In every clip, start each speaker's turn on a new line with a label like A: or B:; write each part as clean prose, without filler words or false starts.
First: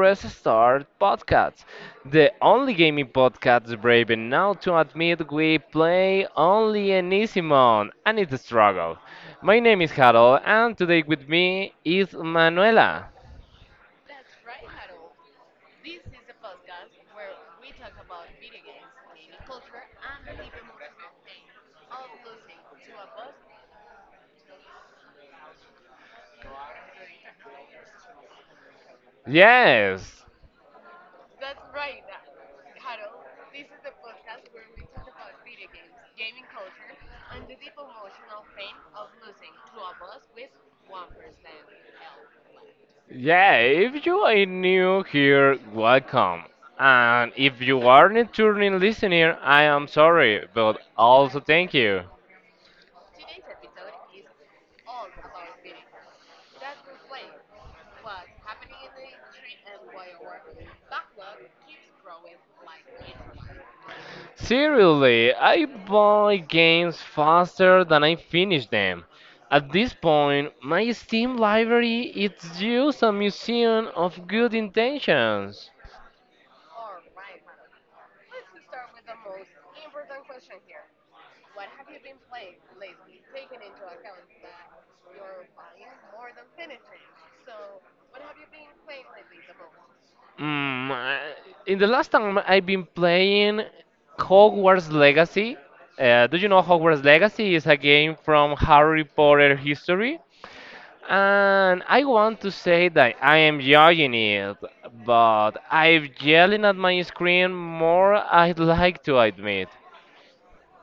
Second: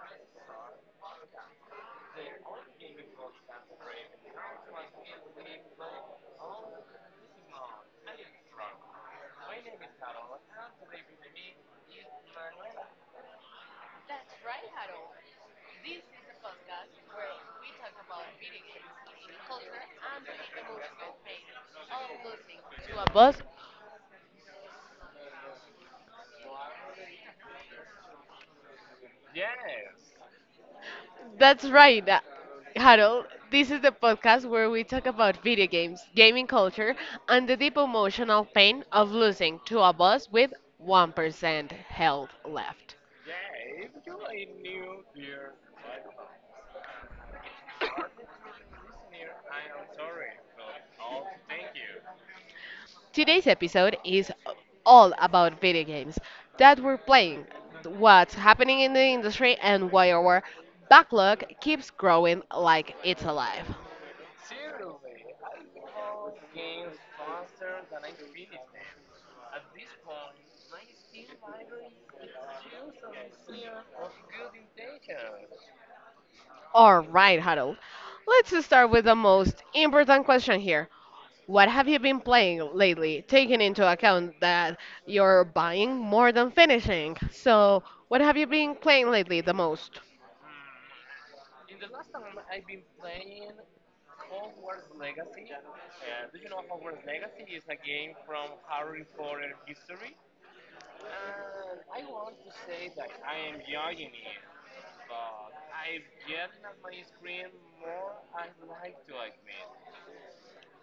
A: Press Start Podcast, the only gaming podcast brave enough to admit we play only an easy mode, and it's a struggle. My name is Harold, and today with me is Manuela.
B: That's right, Harold. This is a podcast where we talk about video games, culture, and the emotional pain of losing to a boss.
A: Yes,
B: That's right, Harold. This is the podcast where we talk about video games, gaming culture, and the deep emotional pain of losing to a boss with 1% health left.
A: yeah, if you are new here, welcome. And if you are a returning listener, I am sorry, but also thank you.
B: Today's episode is all about video games that we're playing, what's happening in the industry, and why our backlog keeps growing like it's alive.
A: Seriously, I buy games faster than I finish them. At this point, my Steam library is just a museum of good intentions.
B: All right, Harold, let's just start with the most important question here. What have you been playing lately, taking into account that you're buying more than finishing? So, what have you been playing lately the most?
A: Mm, I- in the last time I've been playing Hogwarts Legacy. Do you know Hogwarts Legacy is a game from Harry Potter history? And I want to say that I am enjoying it, but I'm yelling at my screen more I'd like to admit.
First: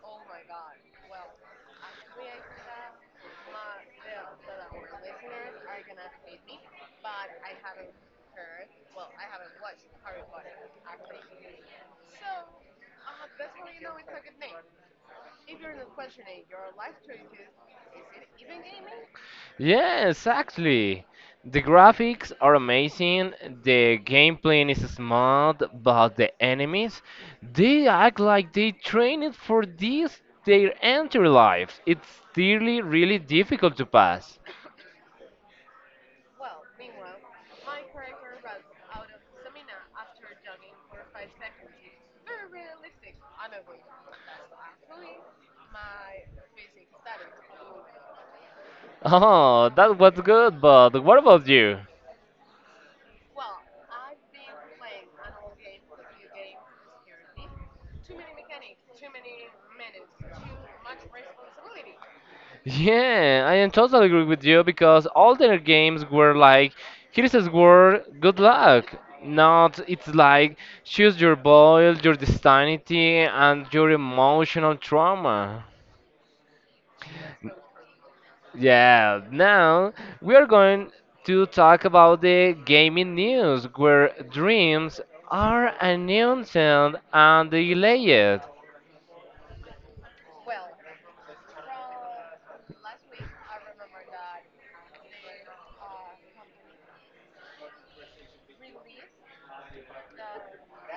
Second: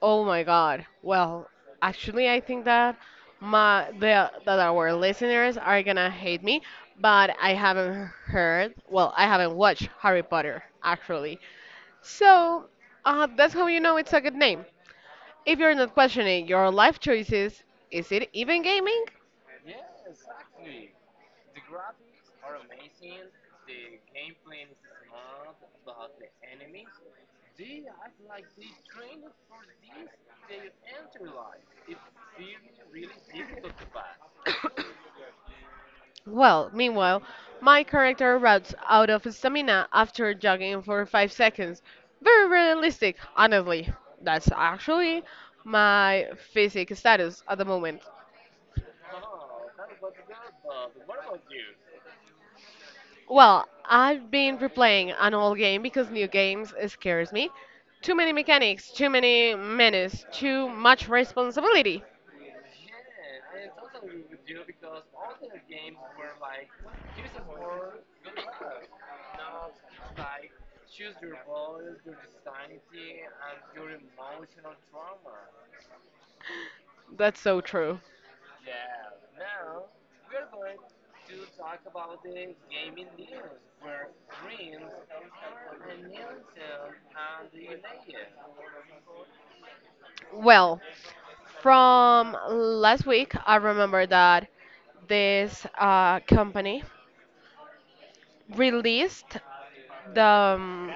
B: Oh my God. Well, actually, I think that my the that our listeners are gonna hate me, but I haven't heard. Well, I haven't watched Harry Potter actually. So, that's how you know it's a good name. If you're not questioning your life choices, is it even gaming?
A: Yes, actually. The graphics are amazing, the gameplay is smooth, but the enemies, they act like they trained for this their entire lives. It's really, really difficult to pass.
B: Well, meanwhile, my character runs out of stamina after jogging for 5 seconds. Very realistic, honestly. That's actually my physic status at the moment.
A: Oh, that was good, but what about you?
B: Well, I've been replaying an old game because new games scares me. Too many mechanics, too many menus, too much responsibility.
A: Yeah, I am totally agree with you because all their games were like, here's a sword, good luck. Not, it's like, choose your boil, your destiny, and your emotional trauma.
B: That's so true.
A: Yeah, now we are going to talk about the gaming news where dreams are announced and delayed.
B: Well, from last week, I remember that this company released the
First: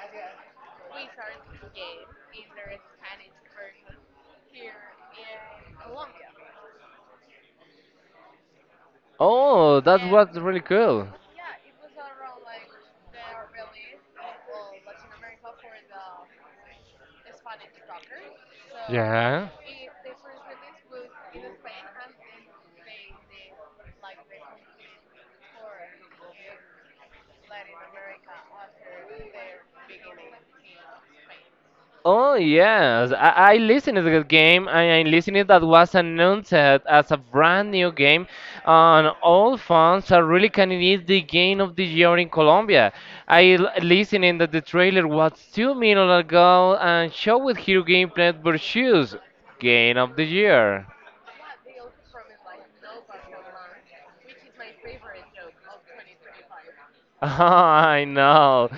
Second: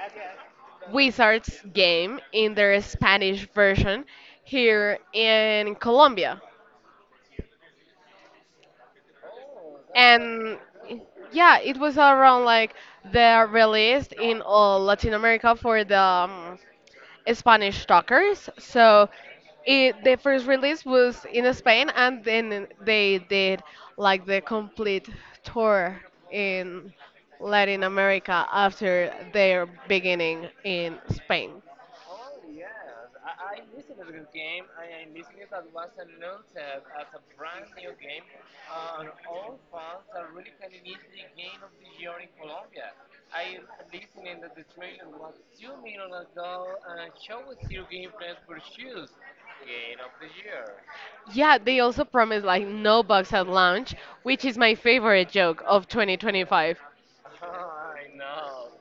B: Wizards game in their Spanish version here in Colombia.
A: Oh, that was
B: And
A: really cool.
B: yeah, it was around like the released in all Latin America for the Spanish talkers. So
A: Yeah.
B: it, the first release was in Spain, and then they did like the complete tour in Latin America after their beginning in Spain.
A: Oh yes, I listened to the game and I listened that was announced as a brand new game and all fans are really can it is the game of the year in Colombia. Listened that the trailer was two minutes ago and showed hero gameplay versus game of the year.
B: Yeah, they also promised like no bugs at launch, which is my favorite joke of 2025.
A: I know.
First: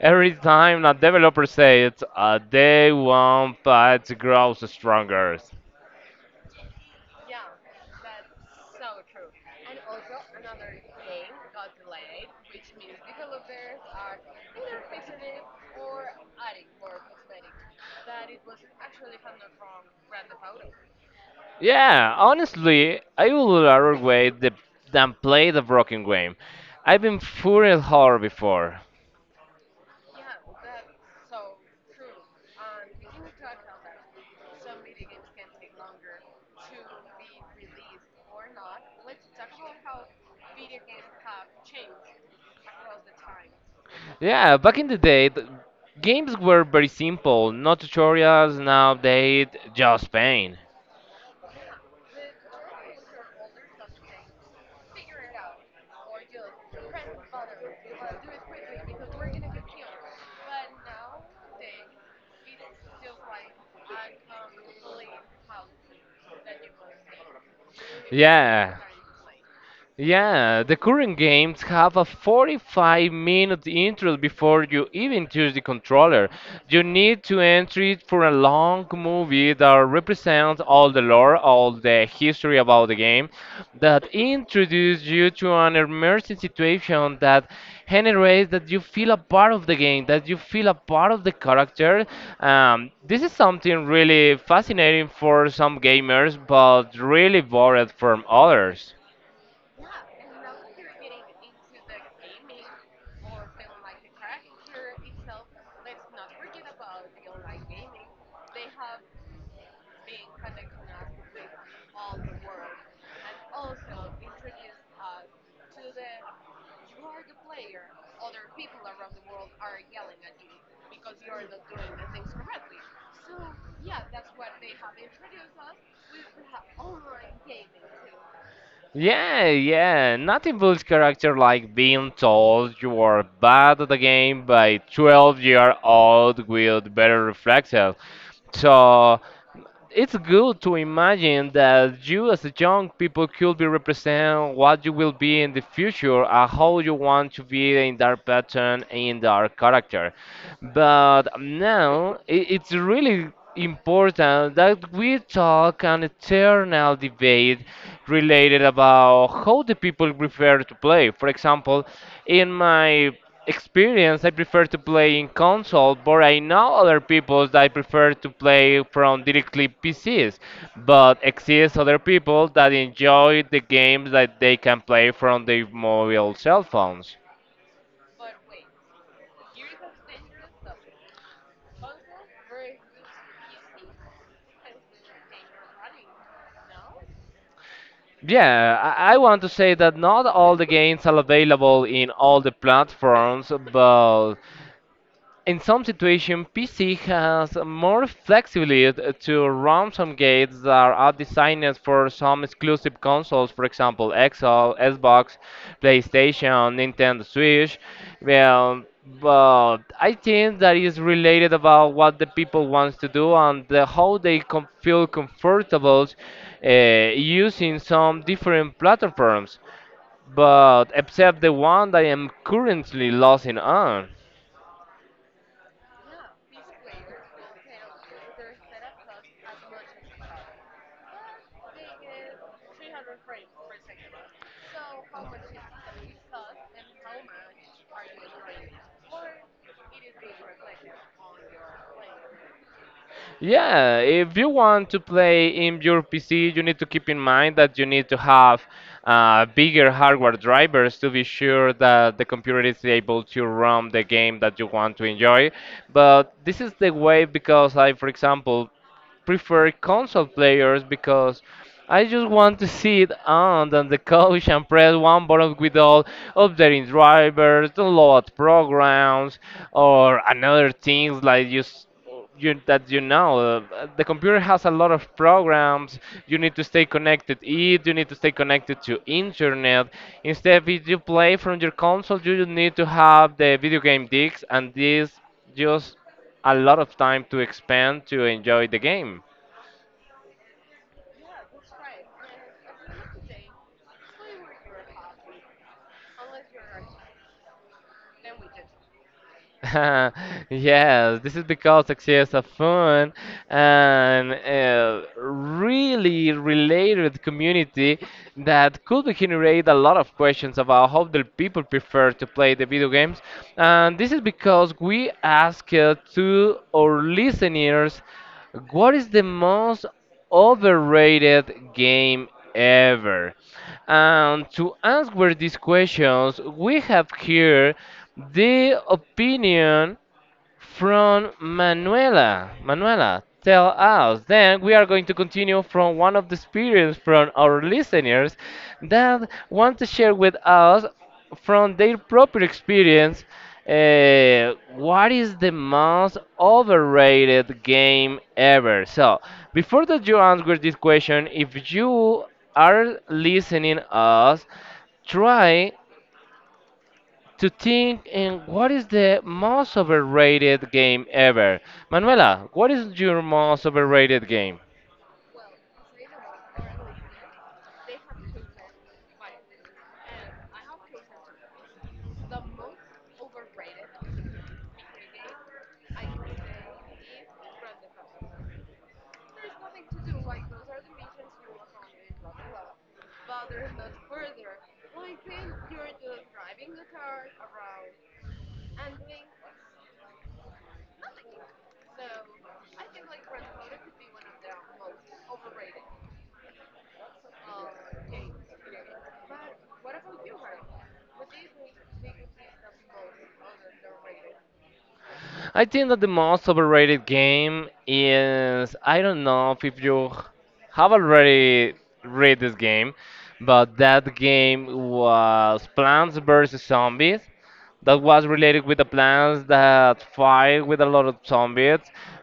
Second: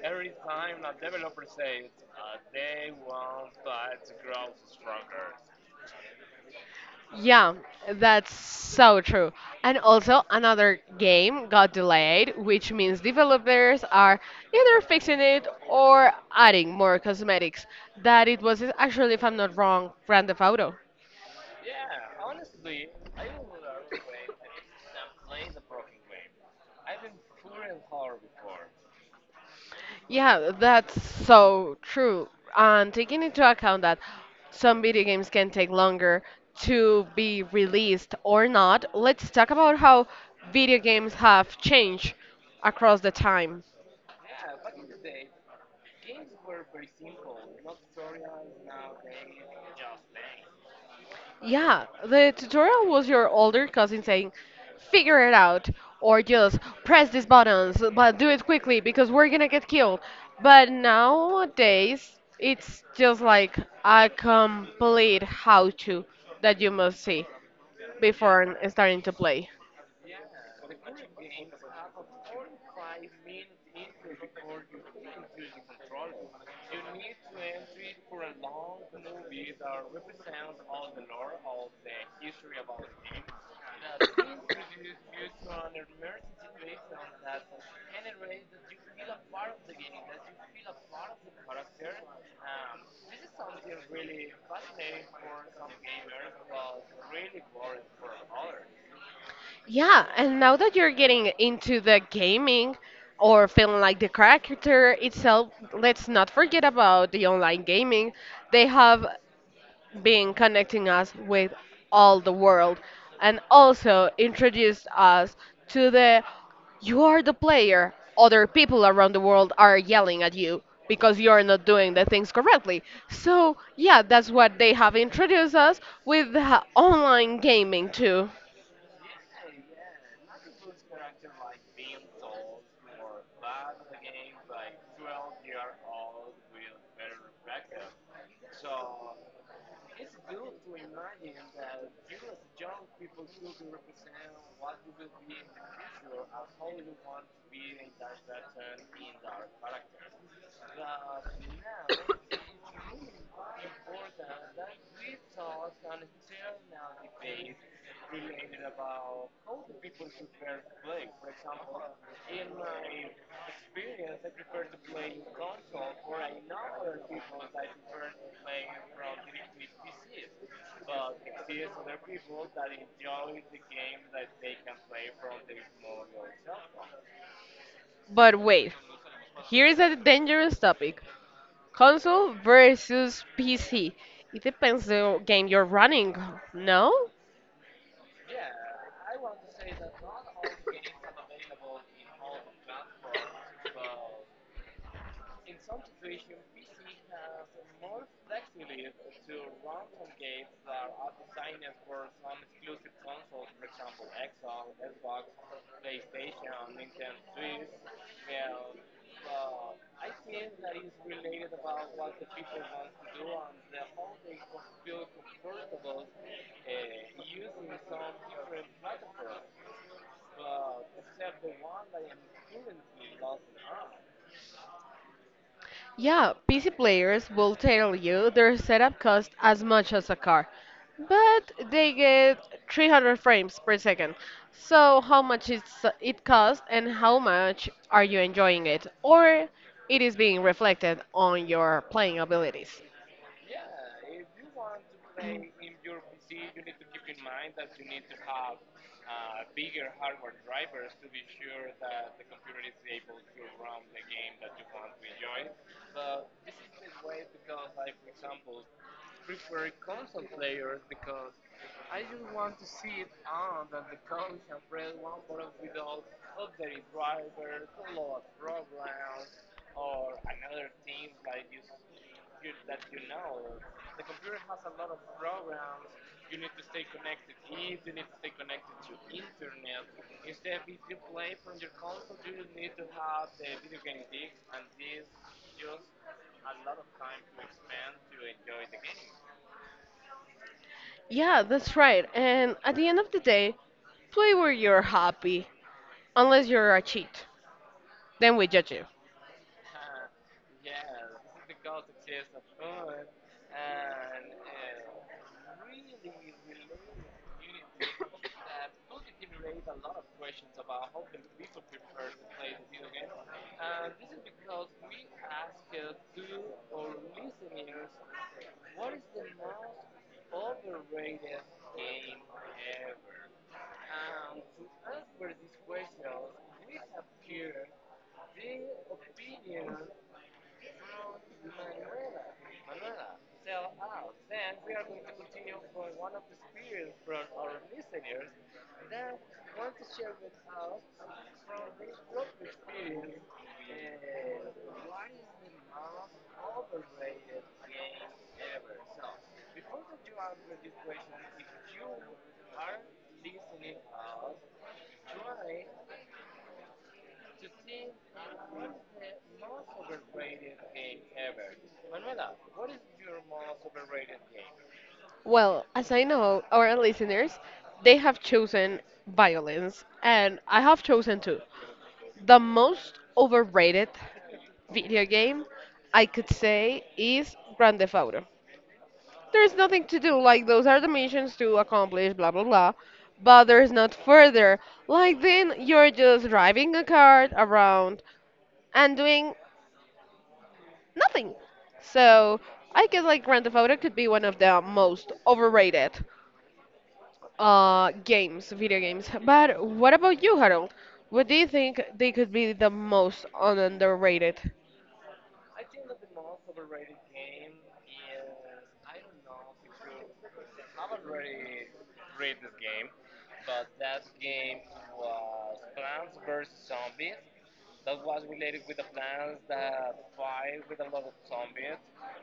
A: Every time a developer says a day one patch grows stronger.
B: Yeah, that's so true. And also another game got delayed, which means developers are either fixing it or adding more cosmetics. That it was actually, if I'm not wrong, Grand Theft Auto.
A: Yeah, honestly, I would rather wait the, than play the broken game. I've been furious horror before.
B: Yeah, that's so true. And taking into account that some video games can take longer to be released or not, let's talk about how video games have changed across the time.
A: Yeah, back in the day, the games were very simple, no tutorials, no update, just pain.
B: Yeah, the tutorial was your older cousin saying, figure it out, or just press these buttons, but do it quickly because we're gonna get killed. But nowadays, it's just like a complete how to that you must see before
A: Yeah.
B: starting to play.
A: Yeah, the current games have a 45-minute intro before you even touch the controller. You need to enter it for a long movie that represents all the lore, all the history about the game, that introduces you to an immersive situation that generates that you feel a part of the game, that you feel a part of the character. This is something really fascinating for some gamers, but really bored from others.
B: Yeah, and now that you're getting into the gaming or feeling like the character itself, let's not forget about the online gaming. They have being connecting us with all the world, and also introduced us to the, you are the player, other people around the world are yelling at you because you're not doing the things correctly. So yeah, that's what they have introduced us with the online gaming too.
A: Yeah, yeah. Nothing builds character like being told you are bad at the game by 12 year old with better reflexes. So it's good to imagine that you as a young people could be represent what you will be in the future and how you want to be in that pattern in that character, but now it's really important that we talk an eternal debate related about how the people prefer to play. For example, in my experience, I prefer to play in console, but I know other people that prefer to play from directly PCs. But exist other people that enjoy the games that they can play from their mobile cell phones.
B: But wait, here is a dangerous topic: console versus PC. It depends the game you're running, no?
A: Yeah, I want to say that not all the games are available in all the platforms, but in some situations, PC has more flexibility to run some gates that are designed for some exclusive consoles, for example, Xbox, PlayStation, Nintendo Switch. Well, but I think that is related about what the people wants to do and the, how they feel comfortable using some different platforms. But except the one that I am currently losing on.
B: Yeah, PC players will tell you their setup costs as much as a car, but they get 300 frames per second. So, how much it's, it costs and how much are you enjoying it? Or it is being reflected on your playing abilities.
A: Yeah, if you want to play in your PC, you need to keep in mind that you need to have bigger hardware drivers to be sure that the computer is able to run the game that you want to enjoy. But this is the way because I, for example, prefer console players because I just want to sit on the couch and press one button with all updating drivers, download programs, or another things like just you, that you know. The computer has a lot of programs. You need to stay connected it. You need to stay connected to internet. Instead, if you play from your console, you need to have the video game discs, and this just a lot of time to expand to enjoy the game.
B: Yeah, that's right. And at the end of the day, play where you're happy, unless you're a cheat. Then we judge you.
A: Yes, this is because success of fun and a really related community that could generate a lot of questions about how the people prefer to play the video games. And this is because we asked to our listeners what is the most overrated game ever? And to answer these questions, we have here the opinion from Manuela. Manuela, tell us. Then we are going to continue from one of the experience from our listeners that want to share with us from their proper experience what is the most overrated game ever. So before that you answer this question, if you are listening us, try to think in what is the most overrated game ever. Manuela, what is your most overrated game?
B: Well, as I know, our listeners, they have chosen violence, and I have chosen too. The most overrated video game I could say is Grand Theft Auto. There's nothing to do, like those are the missions to accomplish, blah blah blah, but there's not further. Like then you're just driving a car around and doing nothing. So I guess like Grand Theft Auto could be one of the most overrated. Games, video games. But what about you, Harold? What do you think they could be the most underrated?
A: I think that the most overrated game is I don't know if you have already read this game, but that game was Plants vs Zombies. That was related with the plants that fight with a lot of zombies.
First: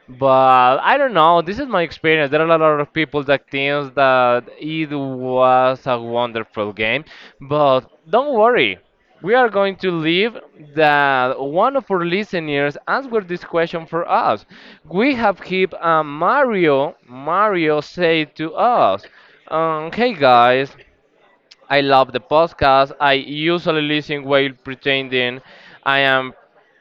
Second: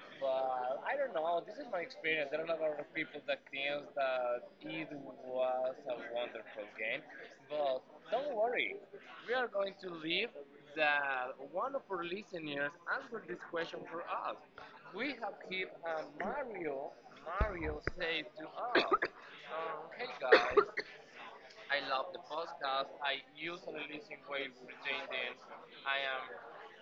A: But I don't know. This is my experience. There are a lot of people that thinks that it was a wonderful game, but don't worry. We are going to leave that one of our listeners answered this question for us. We have keep Mario. Mario say to us, "Hey guys, I love the podcast. I usually listen while pretending I am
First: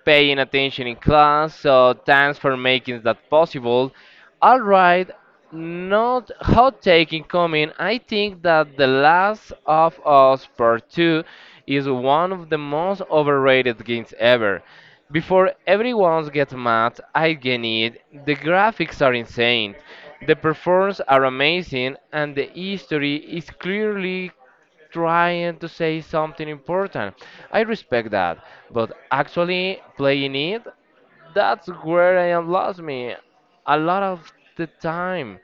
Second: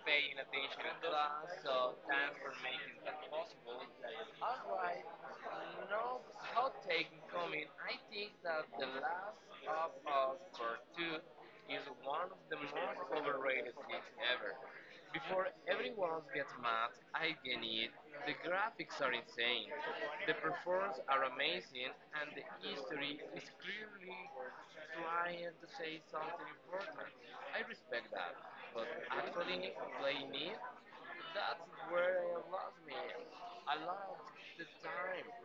A: paying attention in class, so thanks for making that possible. All right, not hot taking coming. I think that The Last of Us Part 2 is one of the most overrated games ever. Before everyone gets mad, I get it. The graphics are insane, the performances are amazing, and the history is clearly trying to say something important. I respect that, but actually playing it, that's where I am lost me. A lot of the time,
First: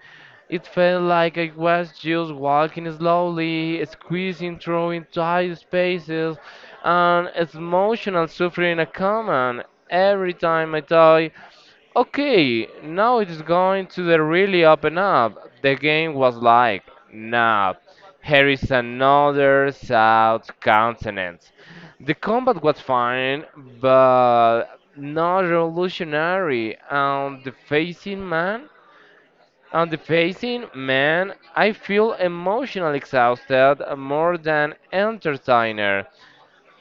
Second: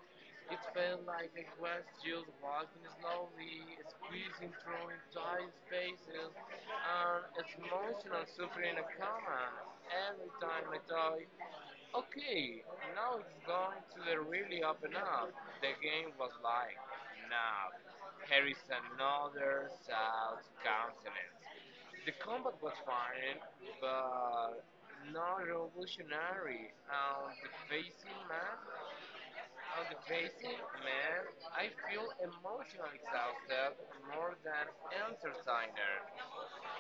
A: it felt like I was just walking slowly, squeezing through tight spaces, and emotional suffering a common. Every time I thought, okay, now it is going to the really open up. The game was like, nah, here is another South Continent. The combat was fine, but not revolutionary. On the facing man, I feel emotionally exhausted more than entertainer.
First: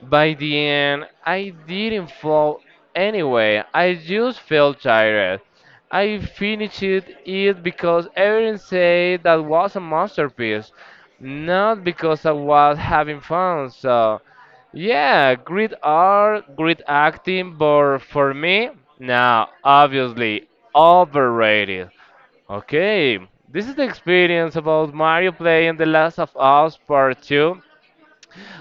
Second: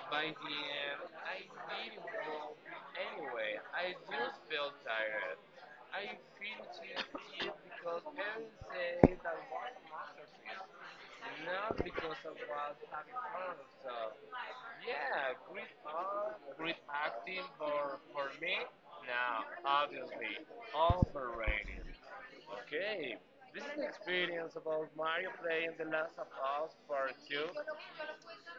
A: By the end, I didn't fall anyway. I just felt tired. I finished it because everyone said that was a masterpiece, not because I was having fun. So, yeah, great art, great acting, but for me, now obviously overrated. Okay, this is the experience about Mario playing The Last of Us Part 2.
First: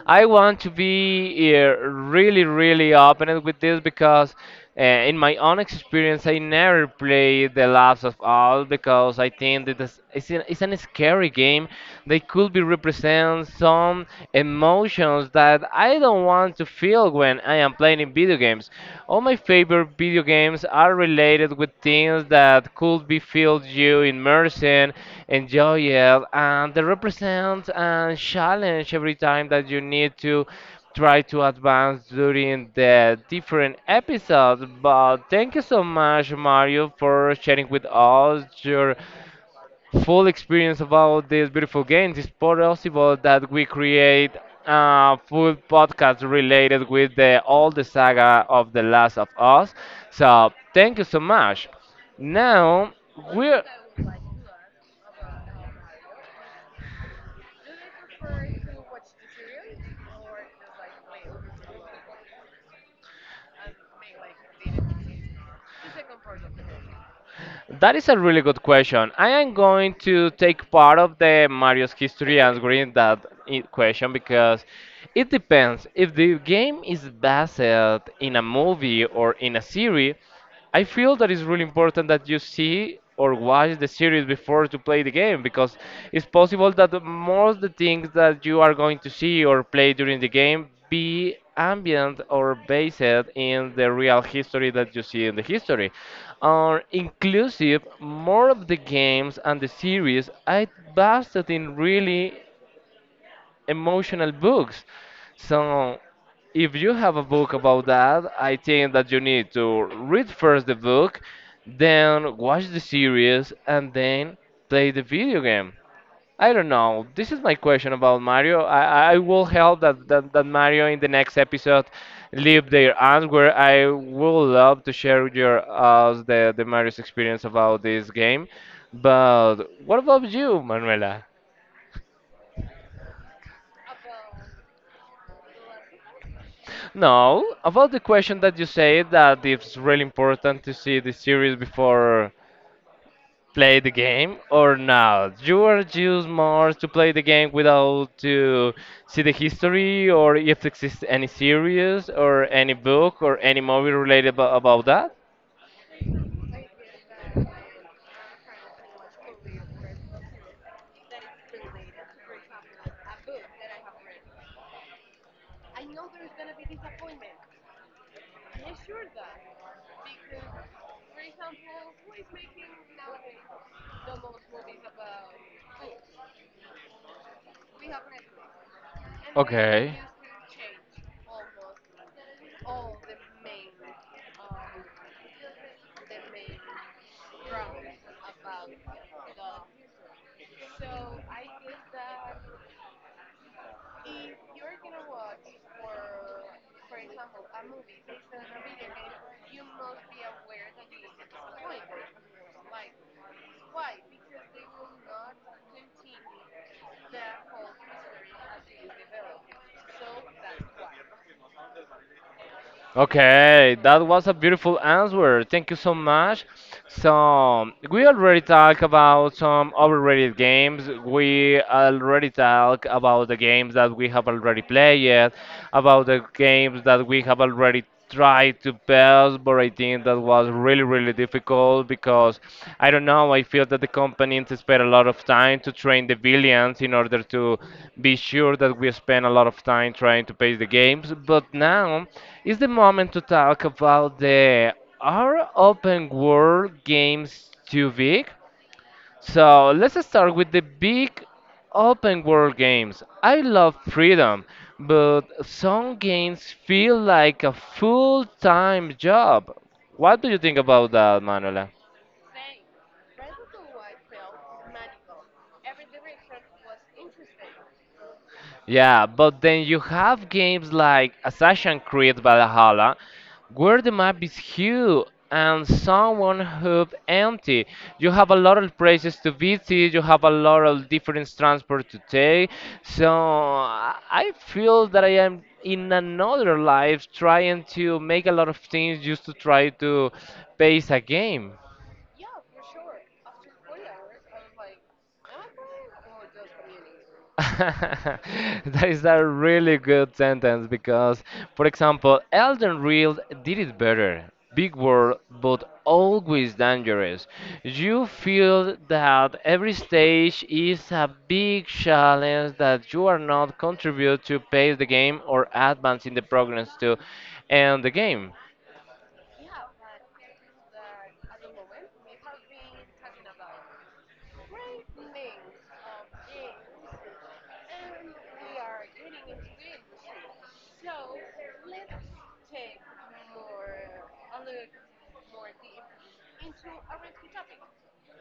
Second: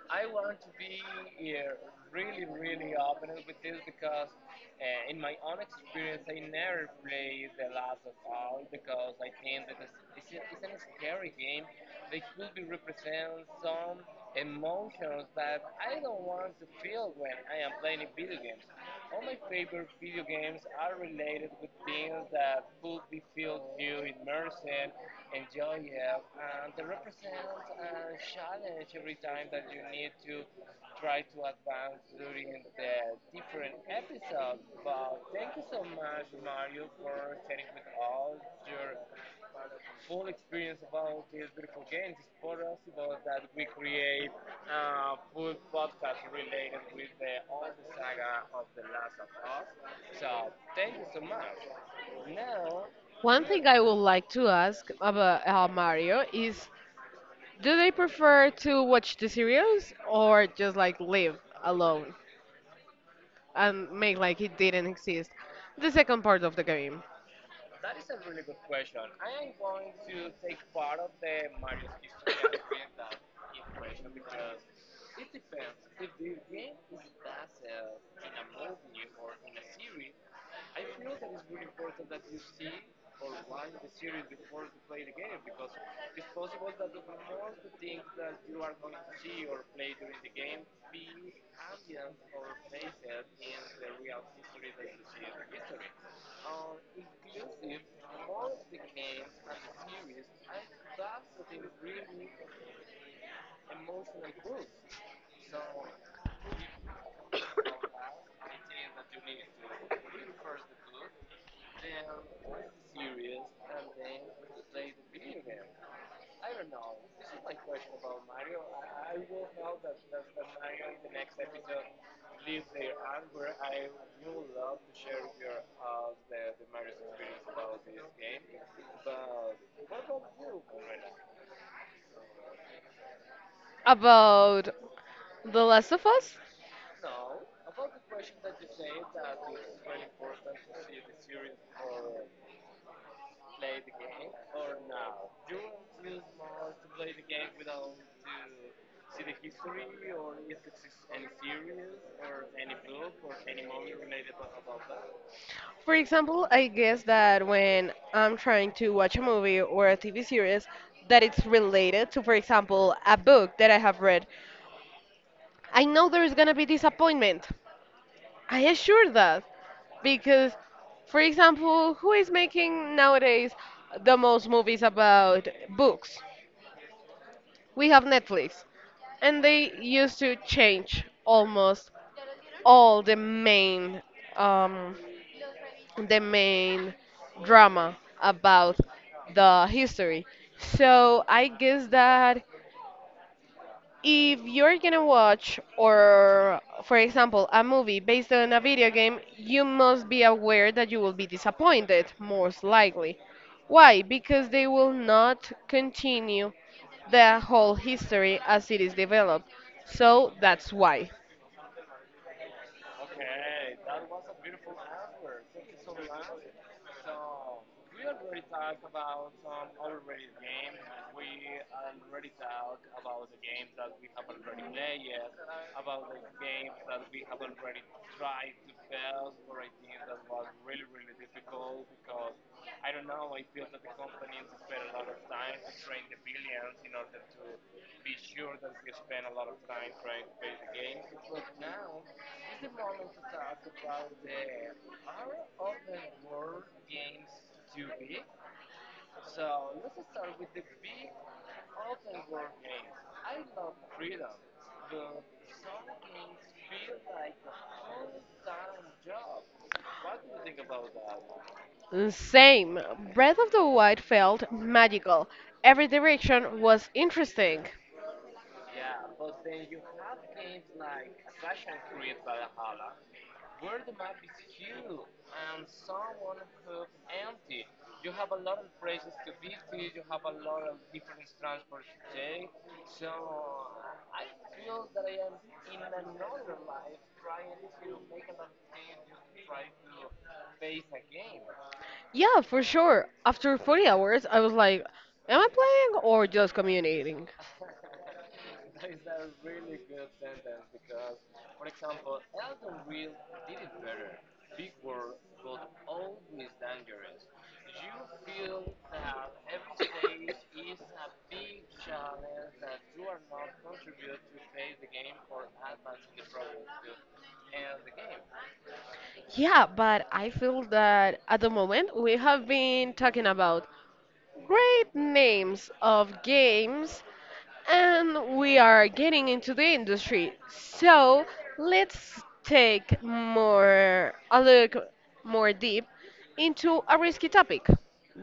A: I want to be really, really open with this because, in my own experience, I never played The Last of All because I think that it's an scary game. They could be represent some emotions that I don't want to feel when I am playing in video games. All my favorite video games are related with things that could be filled you immersion, enjoy it, and they represent and challenge every time that you need to try to advance during the different episodes. But thank you so much, Mario, for sharing with us your full experience about this beautiful game. It's possible that we create a full podcast related with the all the saga of The Last of Us. So thank you so much. Now
B: One
A: we're
B: thing I would like to ask about Mario is, do they prefer to watch the series or just like live alone and make like it didn't exist? The second part of the game.
A: That is a really good question. I am going to take part of the Mario's history answering that question because it depends. If the game is based in a movie or in a series, I feel that it's really important that you see or watch the series before to play the game because it's possible that most the things that you are going to see or play during the game be ambient or based in the real history that you see in the history. Are inclusive, more of the games and the series I based it in really emotional books. So if you have a book about that, I think that you need to read first the book, then watch the series, and then play the video game. I don't know. This is my question about Mario. I will help that, that Mario in the next episode leave their answer. I will love to share with your us the Mario's experience about this game. But what about you, Manuela?
B: About The Last of Us?
A: No, about the question that you say that it's really important to see the series before play the game or not. You are just more to play the game without to see the history or if exists any series or any book or any movie related about that.
B: For example, I guess that when I'm trying to watch a movie or a TV series that it's related to, for example, a book that I have read, I know there's gonna be disappointment. I assure that. Because, for example, who is making nowadays the most movies about books? We have Netflix. And they
A: Okay.
B: used to change almost all the main um, the main drama about the history. So I guess that if you're gonna watch, or for example, a movie based on a video game, you must be aware that you will be disappointed, most likely. Why? Because they will not continue the whole history as it is developed. So that's why.
A: Okay, that was a beautiful answer. Thank you so much. So, we already talked about some overrated games. We already talked about the games that we have already played, about the games that we have already tried to pass, but I think that was really, really difficult because I don't know. I feel that the companies spend a lot of time to train the villains in order to be sure that we spend a lot of time trying to pace the games. But now is the moment to talk about the are open world games too big? So let's start with the big open world games. I love freedom, but some games feel like a full time job. What do you think about that, Manuela?
B: Same. Breath of the Wild felt magical. Every direction was interesting.
A: Yeah, but then you have games like Assassin's Creed Valhalla, where the map is huge and someone hub empty. You have a lot of places to visit, you have a lot of different transport to take. So I feel that I am in another life trying to make a lot of things just to try to pace a game.
B: Yeah, for sure. After 40 hours, I was like, am I playing or just communicating?
A: That is a really good sentence because, for example, Elden Ring did it better. Big world, but always dangerous. You feel that every stage is a big challenge that you are not contribute to pace the game or advance in the progress to end the game.
B: Yeah, but I feel that at the moment we have been talking about great names of games. And we are getting into the industry. So let's take more a look more deep into a risky topic.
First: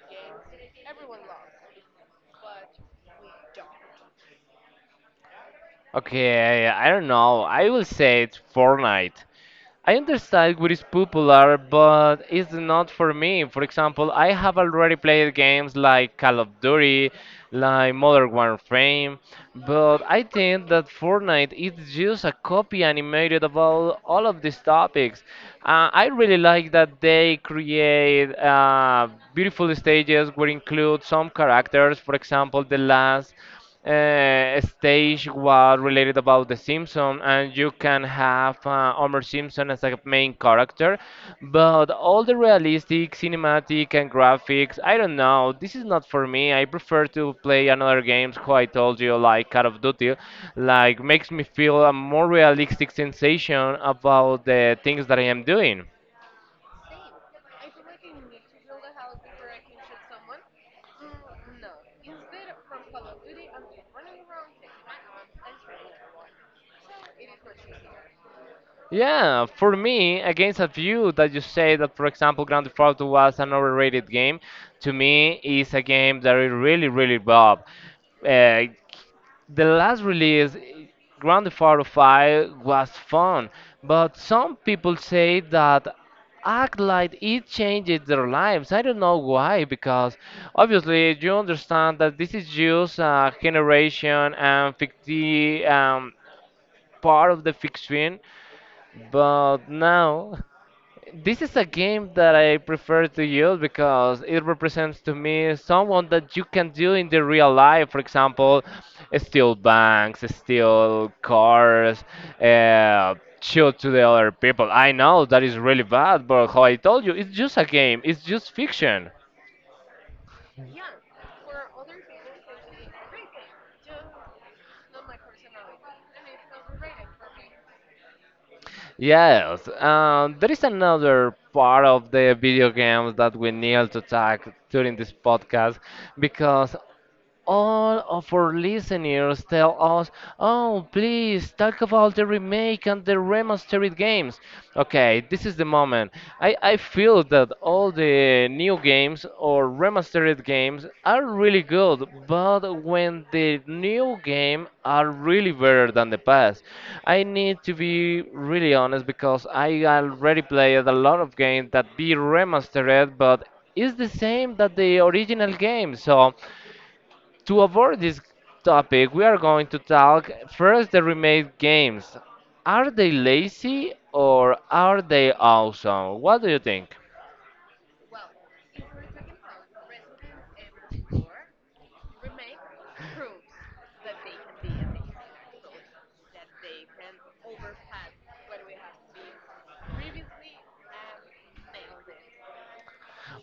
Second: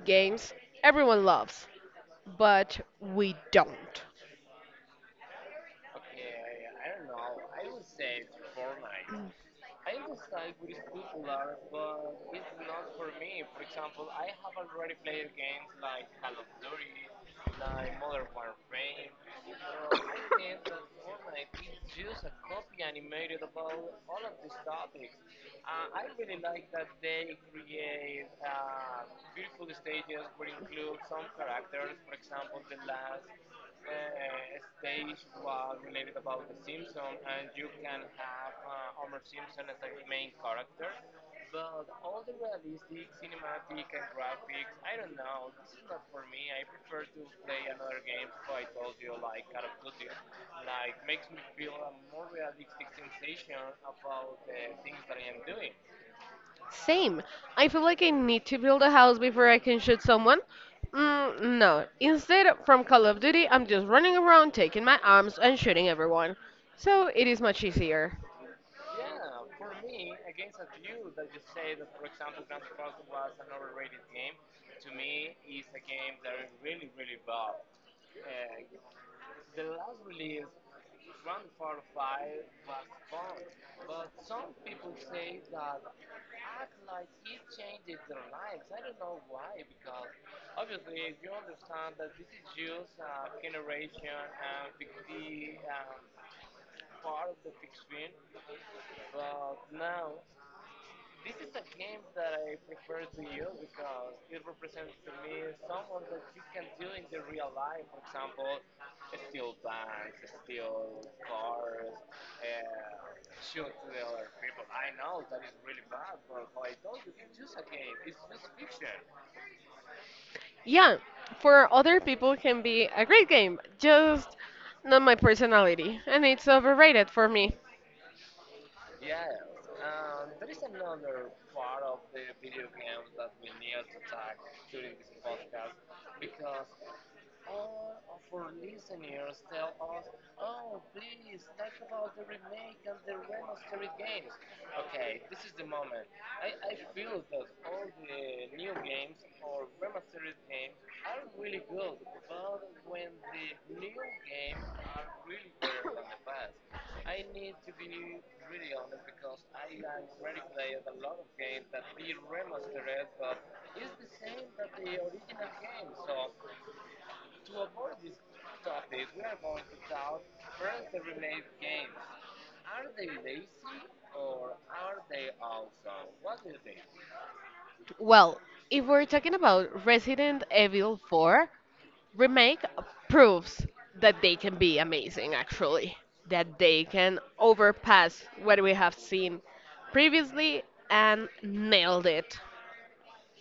B: Games everyone loves, but we don't.
A: Okay, I don't know. I will say it's Fortnite. I understand what is popular, but it's not for me. For example, I have already played games like Call of Duty, like Modern Warfare, but I think that Fortnite is just a copy animated about all of these topics. I really like that they create beautiful stages which include some characters, for example, the last stage was related about The Simpsons, and you can have Homer Simpson as a main character, but all the realistic, cinematic, and graphics, I don't know. This is not for me. I prefer to play another games, who I told you, like Call of Duty, like makes me feel a more realistic sensation about the things that I am doing.
B: Same. I feel like I need to build a house before I can shoot someone. Mm, no. Instead, from Call of Duty, I'm just running around, taking my arms, and shooting everyone. So it is much easier.
A: Yeah, for me, against a view that you say that, for example, Grand Theft Auto was an overrated game, to me is a game that is really, really bob. Uh, the last release, Grand Theft Auto 5, was fun, but some people say that act like it changes their lives. I don't know why, because obviously you understand that this is just a generation and ficti part of the fiction, but now, this is a game that I prefer to use because it represents to me someone that you can do in the real life. For example, steal banks, steal cars, uh, shoot to the other people. I know that is really bad, but how I told you, it's just a game, it's just fiction.
B: Yeah, for other people can be a great game, just not my personality, and it's overrated for me.
A: Yes, there is another part of the video games that we need to talk during this podcast because all of our listeners tell us, oh, please talk about the remake and the remastered games. Okay, this is the moment. I feel that all the new games or remastered games are really good, but when the new game are really better than the past, I need to be really honest because I already played a lot of games that be remastered, but is the same that the original game. So to avoid this topic, we are going to talk first the remade games. Are they lazy or are they awesome? What do you think?
B: Well, if we're talking about Resident Evil 4, Remake proves that they can be amazing actually, that they can overpass what we have seen previously and nailed it.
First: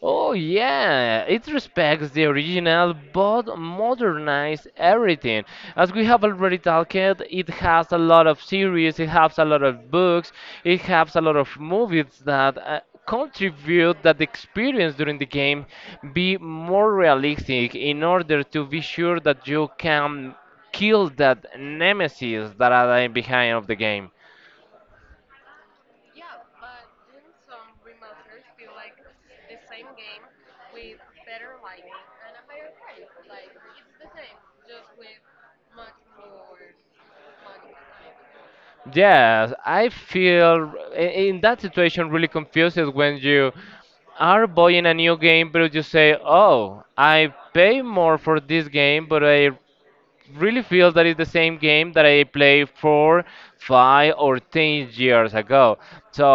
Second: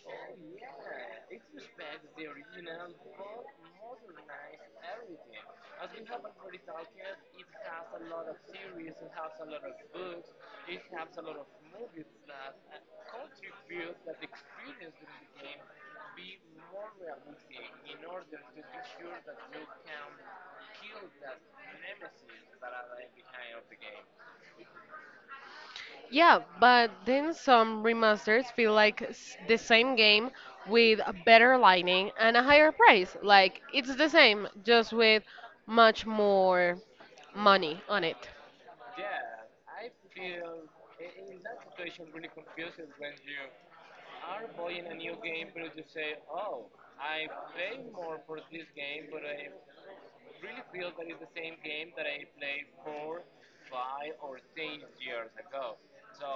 A: Oh, yeah, it respects the original but modernized everything. As we have already talked, it has a lot of series, it has a lot of books, it has a lot of movies that contribute that the experience during the game be more realistic in order to be sure that you can kill that nemesis that are behind of the game.
B: Yeah, but then some remasters feel like the same game with a better lighting and a higher price. Like it's the same, just with much more money on it.
A: Yes, I feel in that situation really confused when you are buying a new game, but you say, "Oh, I pay more for this game, but I really feel that it's the same game that I played four, 5, or 10 years ago." So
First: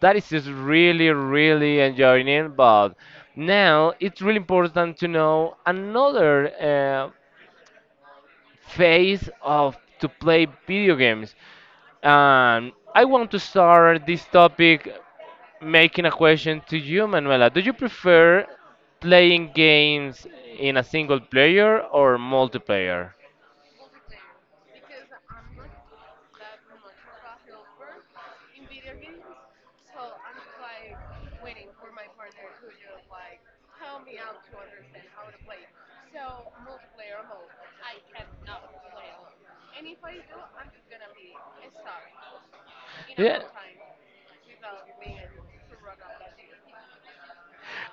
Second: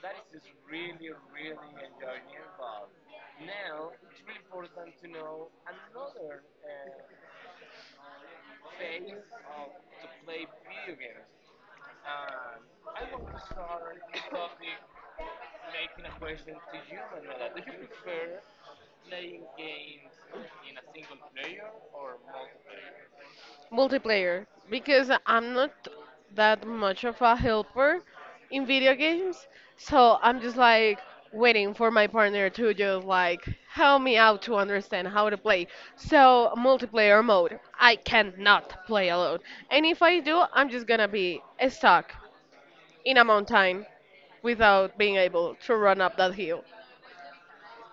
A: that is just really, really enjoying it. But now it's really important to know another phase of to play video games. I want to start this topic making a question to you, Manuela. Do you prefer playing games in a single player or multiplayer?
B: Multiplayer, because I'm not that much of a helper in video games. So I'm just like waiting for my partner to just like help me out to understand how to play. So multiplayer mode, I cannot play alone. And if I do, I'm just gonna be stuck in a
A: Yeah.
B: mountain without being able to run up that hill.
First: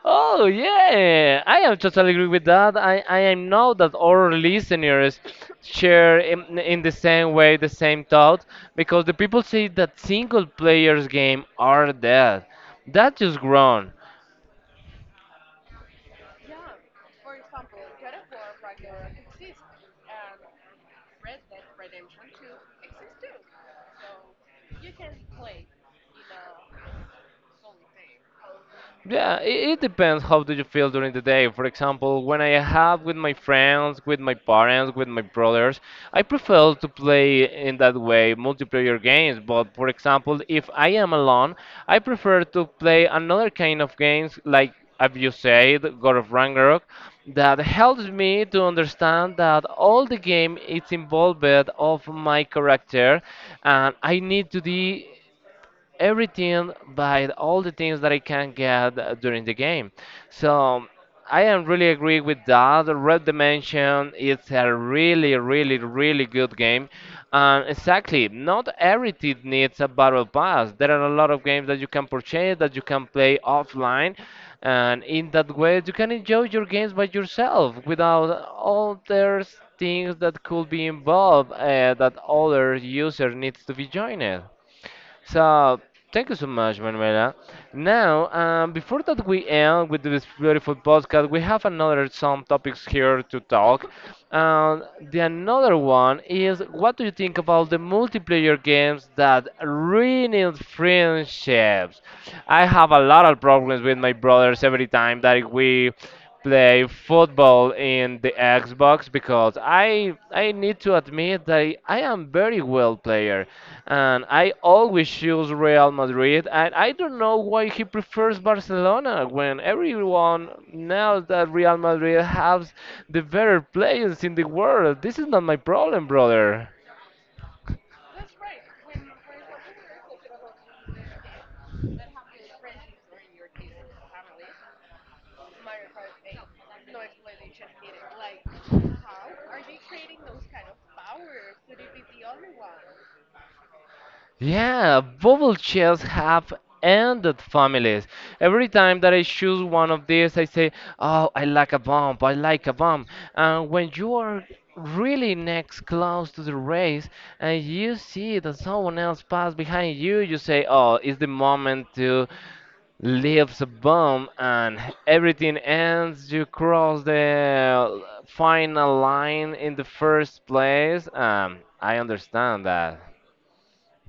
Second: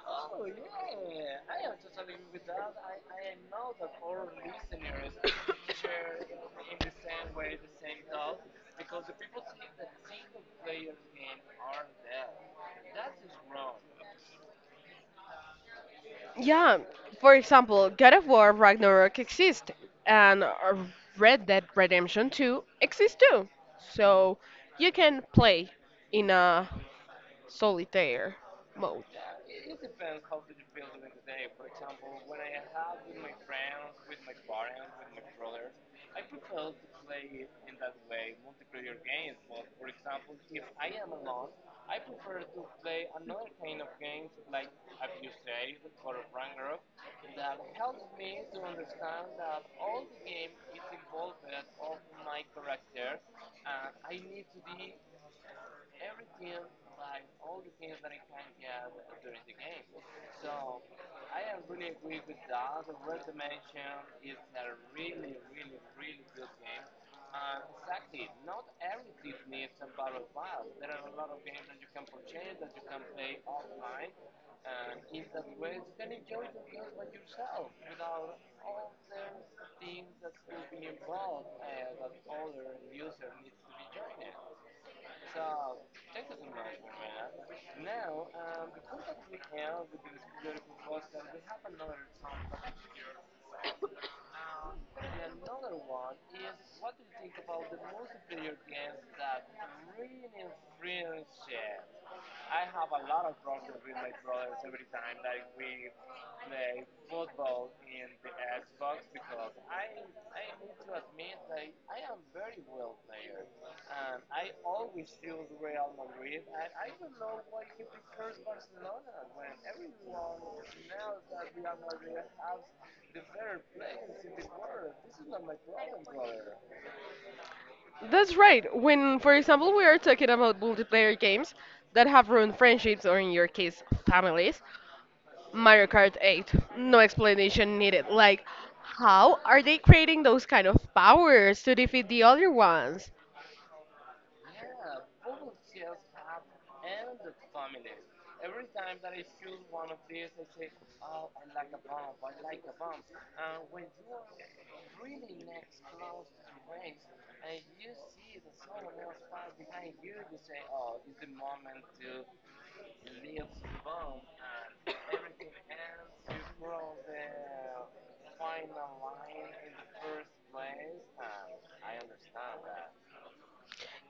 A: Oh yeah, I am totally agree with that. I know that our listeners share in the same way the same thought because the people say that single players game are dead. That is wrong.
B: Yeah, for example, God of War Ragnarok exists, and Red Dead Redemption 2 exists too. So you can play in a solitaire mode.
A: Yeah, it depends how do you feel during the day. For example, when I have with my friends, with my parents, with my brothers, I prefer to play in that way multiplayer games. But for example, if I am alone, I prefer to play another kind of games like as you said, God of Ragnarok, that helps me to understand that all the game is involved of my character, and I need to be everything by all the things that I can get during the game. So I am really agree with that. Red Dimension is a really, really, really good game. Exactly. Not everything needs a battle pass. There are a lot of games that you can purchase that you can play offline, and in that way you can enjoy your games by yourself without all there's things that could be involved that other user needs to be joined. So thank you so much, Manuela. Now, before that we end with this beautiful podcast, we have another some topics here to talk. Um, the another one is what do you think about the multiplayer games that ruin friendships? I have a lot of problems with my brothers every time that we play football in the Xbox because I need to admit that I am very well player and I always choose Real Madrid and I don't know why he prefers Barcelona when everyone knows that Real Madrid has the better players in the world. This is not my problem, brother.
B: That's right. When, for example, we are talking about multiplayer games that have ruined friendships or, in your case, families, Mario Kart 8, no explanation needed. Like, how are they creating those kind of powers to defeat the other ones?
A: Yeah, bubble chairs have ended families. Every time that I choose one of these, I say, oh, I like a bump, I like a bump. And when you are really next close to the race and you see that someone else passed behind you, you say, oh, it's the moment to leave the bump and everything ends. You cross the final line in the first place. I understand that.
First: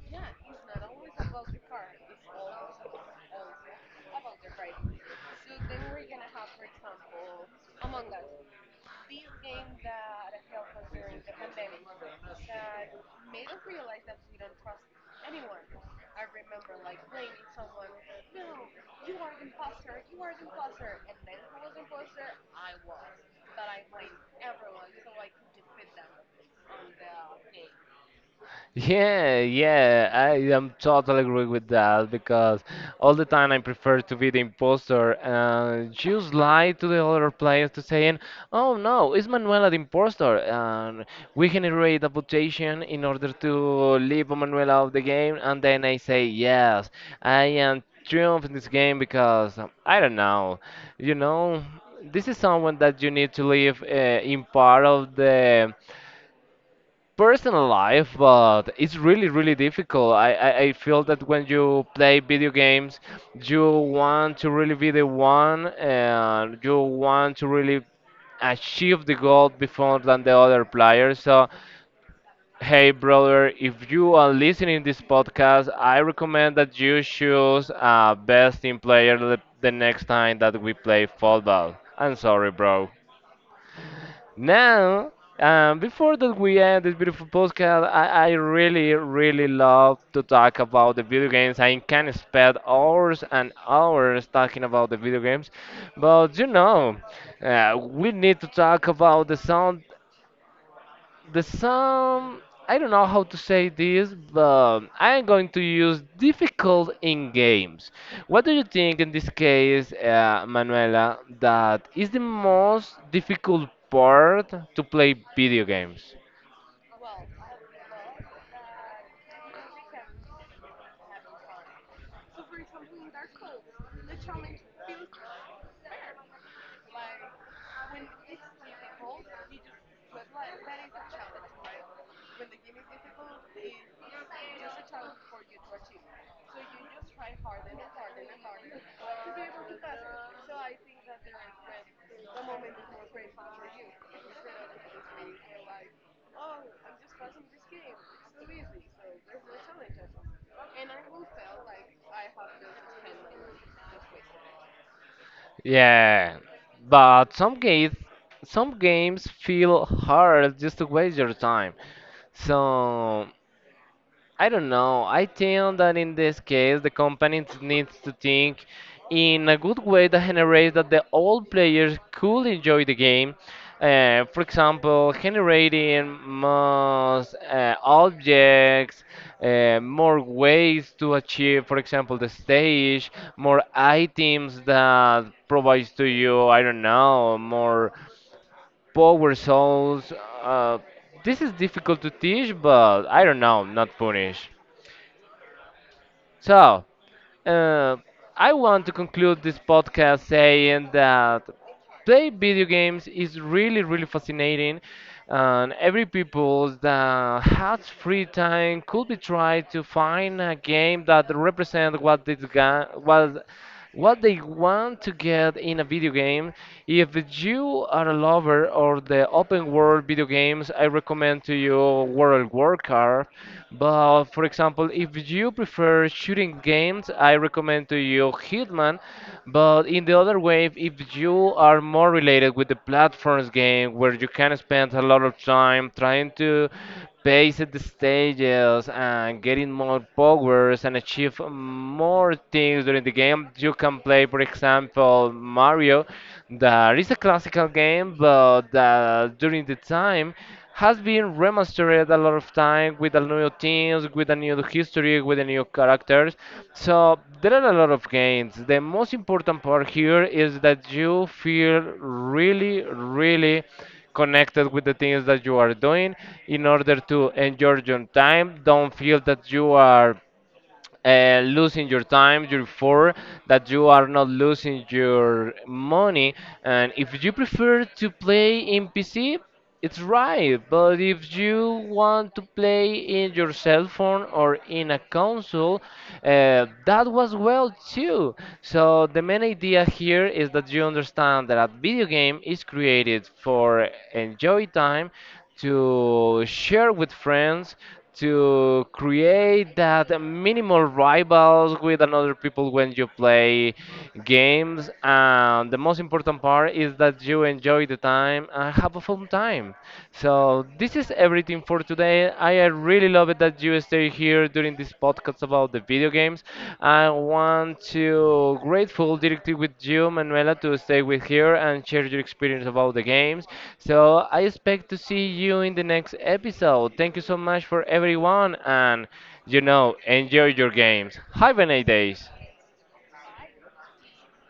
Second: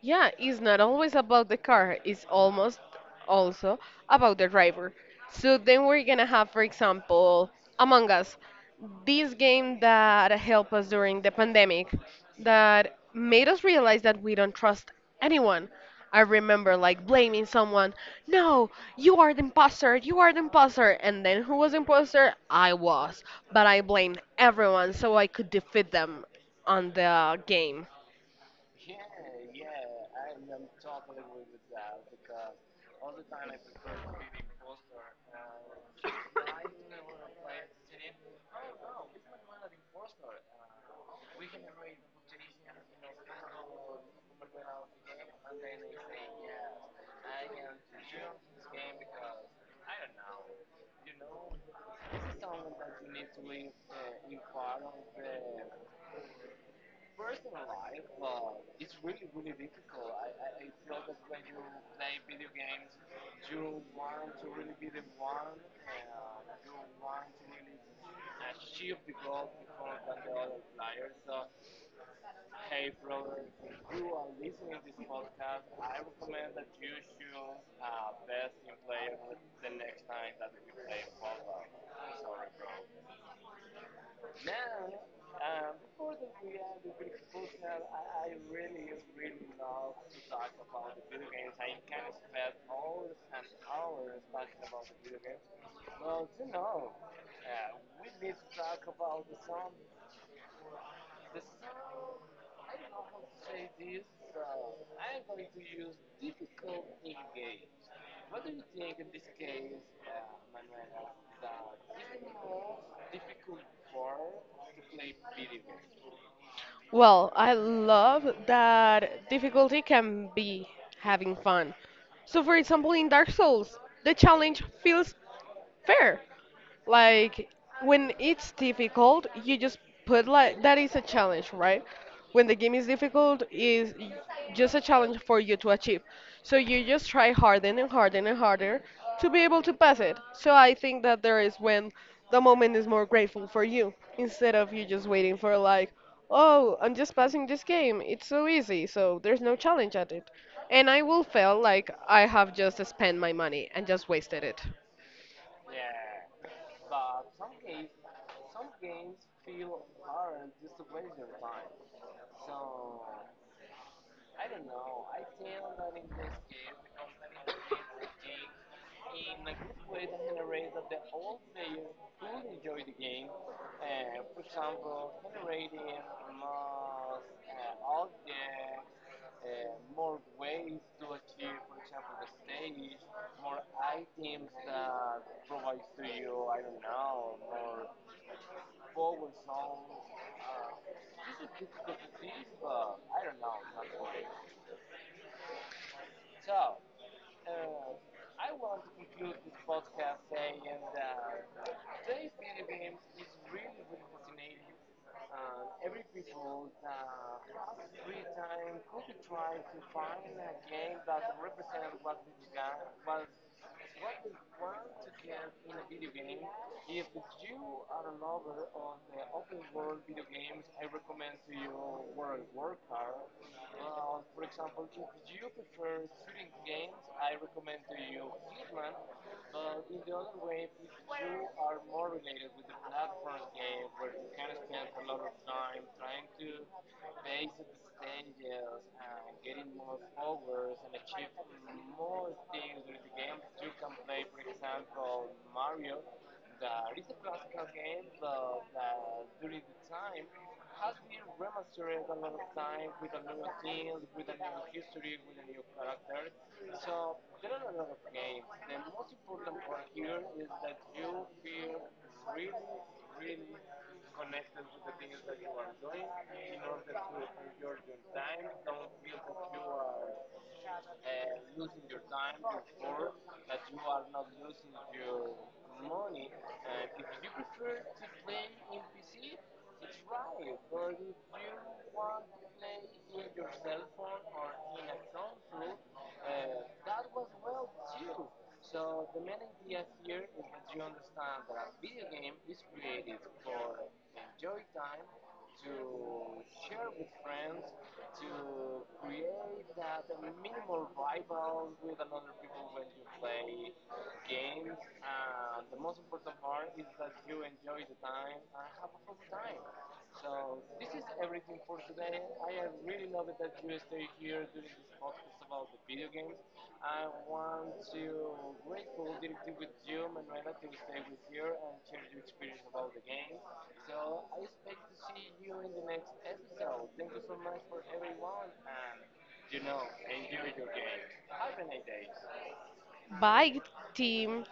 B: Yeah, it's not always about the car, it's almost also about the driver. So then we're gonna have, for example, Among Us, this game that helped us during the pandemic, that made us realize that we don't trust anyone. I remember like blaming someone, no, you are the imposter, you are the imposter. And then who was the imposter? I was. But I blamed everyone so I could defeat them on the game.
A: Yeah, yeah, I am totally agree with that because all the time I prefer to be the imposter and just lie to the other players to saying, "Oh no, it's Manuela the imposter," and we generate a votation in order to leave Manuela out of the game, and then I say, "Yes, I am triumph in this game because I don't know, you know, this is someone that you need to leave in part of the personal life, but it's really, really difficult. I feel that when you play video games, you want to really be the one and you want to really achieve the goal before than the other players. So, hey, brother, if you are listening this podcast, I recommend that you choose a best team player the next time that we play football. I'm sorry, bro. Now, before that we end this beautiful podcast, I really, really love to talk about the video games. I can spend hours and hours talking about the video games, but you know, we need to talk about the sound the some I don't know how to say this, but I'm going to use difficult in games. What do you think in this case, Manuela, that is the most difficult part to play video games?
B: Well, I love that difficulty can be having fun. So, for example, in Dark Souls, the challenge feels fair. Like when it's difficult, you just put like that is a challenge, right? When the game is difficult, is just a challenge for you to achieve. So you just try harder and harder and harder to be able to pass it. So I think that there is when the moment is more grateful for you instead of you just waiting for like, oh, I'm just passing this game. It's so easy, so there's no challenge at it. And I will feel like I have just spent my money and just wasted it.
A: Yeah, but some games feel hard just to waste your time. So I don't know. I think that in this case, the needs to think in a good way that generates that the old players could enjoy the game. For example, generating more objects, more ways to achieve, for example, the stage, more items that provides to you, I don't know, more power souls. Uh, this is difficult to teach, but I don't know, not punish. So, uh, I want to conclude this podcast saying that play video games is really, really fascinating, and every people that has free time could be try to find a game that represent what this guy what they want to get in a video game. If you are a lover of the open world video games, I recommend to you World of Warcraft. But for example, if you prefer shooting games, I recommend to you Hitman. But in the other way, if you are more related with the platforms game where you can spend a lot of time trying to pace the stages and getting more powers and achieve more things during the game, you can play, for example, Mario. That is a classical game, but during the time has been remastered a lot of time with the new teams, with the new history, with the new characters. So there are a lot of gains. The most important part here is that you feel really, really connected with the things that you are doing in order to enjoy your time. Don't feel that you are losing your time, your for that you are not losing your money. And if you prefer to play in PC, it's right. But if you want to play in your cell phone or in a console, that was well too. So the main idea here is that you understand that a video game is created for enjoy time to share with friends to create that minimal rivals with another people when you play games and the most important part is that you enjoy the time and have a fun time. So this is everything for today. I really love it that you stay here during this podcast about the video games. I want to grateful directly with you, Manuela, to stay with here and share your experience about the games. So I expect to see you in the next episode. Thank you so much for everyone, and you know, enjoy your games. Have a nice days.
B: Bike team